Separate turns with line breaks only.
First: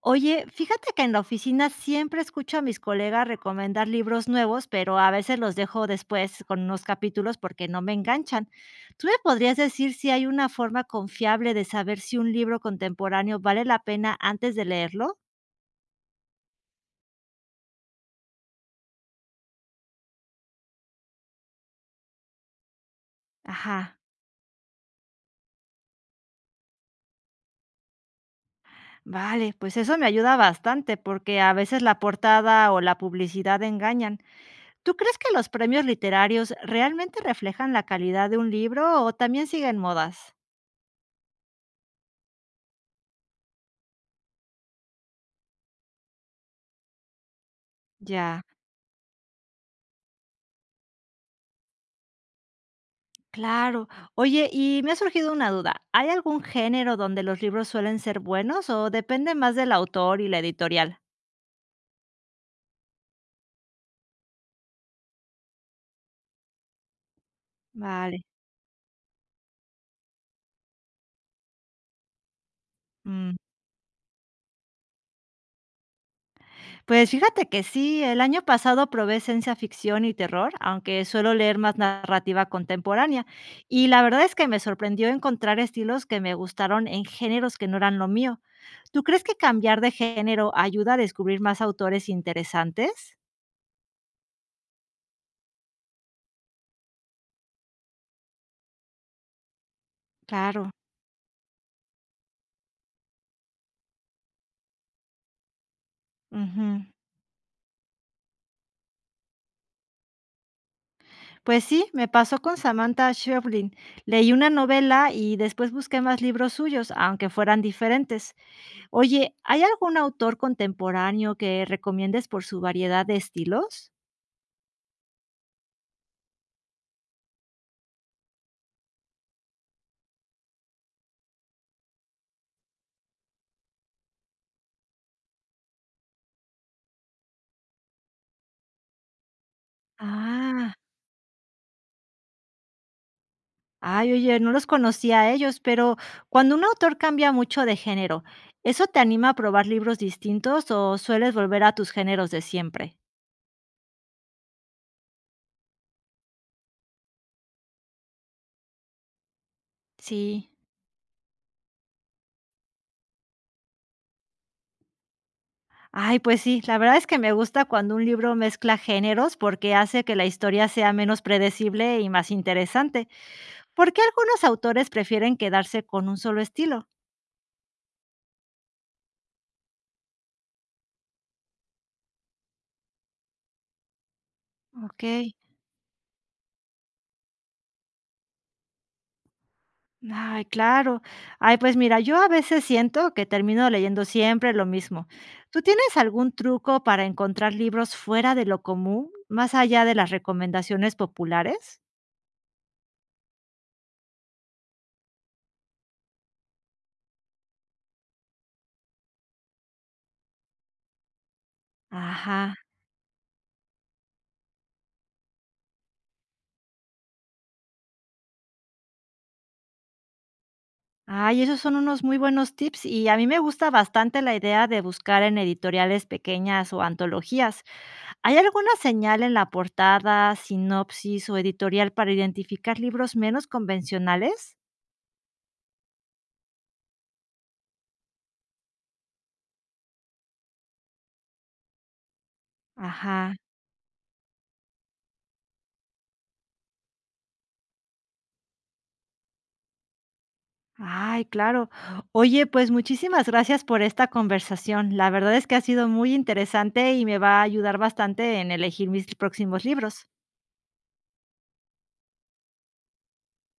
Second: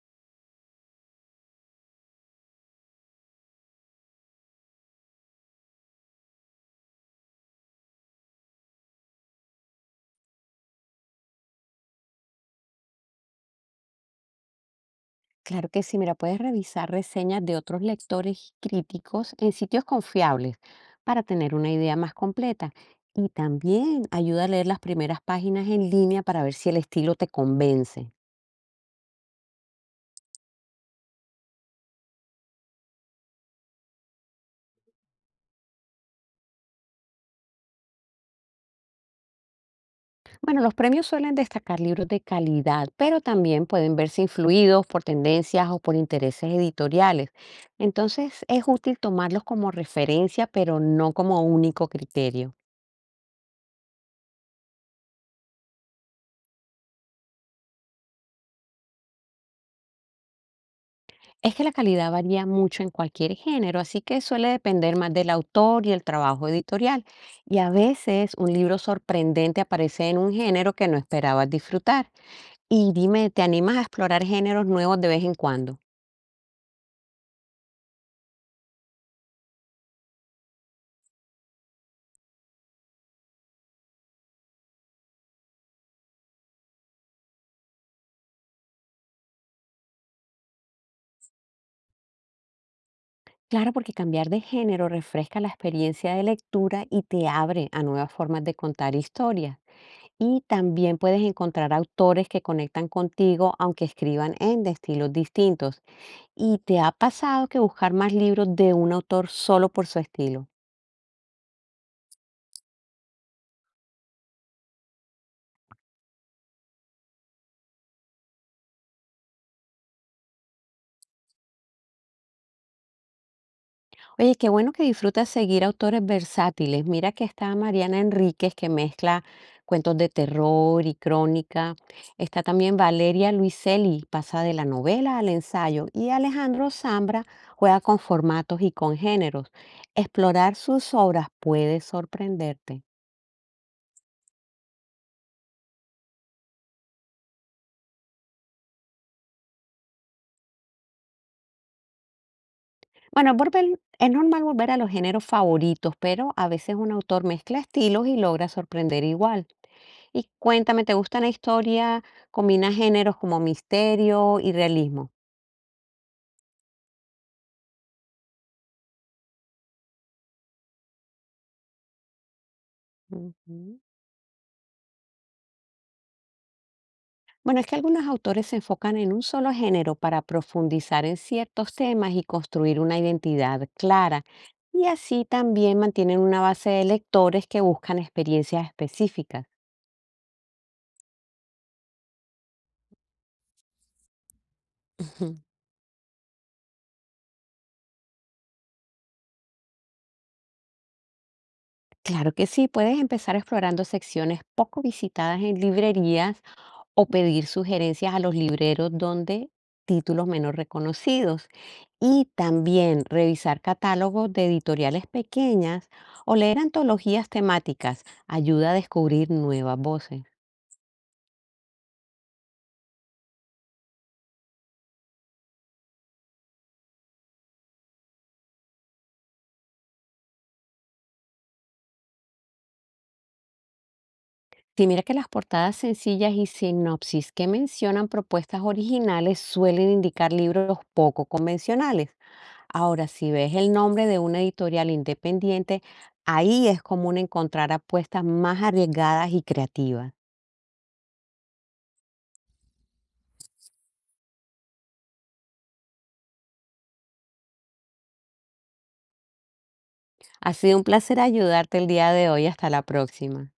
Oye, fíjate que en la oficina siempre escucho a mis colegas recomendar libros nuevos, pero a veces los dejo después con unos capítulos porque no me enganchan. ¿Tú me podrías decir si hay una forma confiable de saber si un libro contemporáneo vale la pena antes de leerlo?
Claro que sí, mira, puedes revisar reseñas de otros lectores y críticos en sitios confiables para tener una idea más completa. Y
Ajá.
también ayuda a leer las primeras páginas en línea para ver si el estilo te convence.
Vale, pues eso me ayuda bastante porque a veces la portada o la publicidad engañan. ¿Tú crees que los premios literarios realmente reflejan la calidad de un libro o también siguen modas?
Bueno, los premios suelen destacar libros de calidad, pero también pueden verse influidos por tendencias o por intereses editoriales.
Ya.
Entonces es útil tomarlos como referencia, pero no como único criterio.
Claro. Oye, y me ha surgido una duda. ¿Hay algún género donde los libros suelen ser buenos o depende más del autor y la editorial?
Es que la calidad varía mucho en cualquier género, así que suele depender más del autor y el trabajo editorial. Y a
Vale.
veces un libro sorprendente aparece en un género que no esperabas disfrutar. Y dime,
Mm,
¿te animas a explorar géneros nuevos de vez en cuando?
Pues fíjate que sí, el año pasado probé ciencia ficción y terror, aunque suelo leer más narrativa contemporánea. Y la verdad es que me sorprendió encontrar estilos que me gustaron en géneros que no eran lo mío. ¿Tú crees que cambiar de género ayuda a descubrir más autores interesantes?
Claro, porque cambiar de género refresca la experiencia de lectura y te abre a nuevas formas de contar historias. Y
Claro.
también puedes encontrar autores que conectan contigo aunque escriban en de estilos distintos. ¿Y
Ujú.
te ha pasado que buscar más libros de un autor solo por su estilo?
Pues sí, me pasó con Samantha Schweblin. Leí una novela y después busqué más libros suyos, aunque fueran diferentes. Oye, ¿hay algún autor contemporáneo que recomiendes por su variedad de estilos?
Oye, qué bueno que disfrutas seguir autores versátiles. Mira que está Mariana Enríquez que mezcla cuentos de terror y crónica. Está también Valeria Luiselli, pasa de la novela al ensayo. Y Alejandro Zambra juega con formatos y con géneros. Explorar
Ah,
sus obras puede sorprenderte.
ay, oye, no los conocía a ellos, pero cuando un autor cambia mucho de género, ¿eso te anima a probar libros distintos o sueles volver a tus géneros de siempre?
Bueno, es normal volver a los géneros favoritos, pero a veces un autor mezcla estilos y logra sorprender igual. Y
Sí.
cuéntame, ¿te gusta la historia? Combina géneros como misterio y realismo.
Ay, pues sí, la verdad es que me gusta cuando un libro mezcla géneros porque hace que la historia sea menos predecible y más interesante.
Ujú.
¿Por qué algunos autores prefieren quedarse con un solo estilo?
Bueno, es que algunos autores se enfocan en un solo género para profundizar en ciertos temas y construir una identidad clara. Y
Ok.
así también mantienen una base de lectores que buscan experiencias específicas.
Ay, claro. Ay, pues mira, yo a veces siento que termino leyendo siempre lo mismo.
Ujú.
¿Tú tienes algún truco para encontrar libros fuera de lo común, más allá de las recomendaciones populares?
Claro que sí, puedes empezar explorando secciones poco visitadas en librerías o pedir sugerencias a los libreros donde títulos menos reconocidos y
Ajá.
también revisar catálogos de editoriales pequeñas o leer antologías temáticas ayuda a descubrir nuevas voces.
Ay, esos son unos muy buenos tips y a mí me gusta bastante la idea de buscar en editoriales pequeñas o antologías. ¿Hay alguna señal en la portada, sinopsis o editorial para identificar libros menos convencionales?
Si mira que las portadas sencillas y sinopsis que mencionan propuestas originales suelen indicar libros poco convencionales. Ahora, si
Ajá.
ves el nombre de una editorial independiente, ahí es común encontrar apuestas más arriesgadas y creativas.
Ay, claro. Oye, pues muchísimas gracias por esta conversación. La verdad es que ha sido muy interesante y me va a ayudar bastante en elegir mis próximos libros.
Ha sido un placer ayudarte el día de hoy. Hasta la próxima.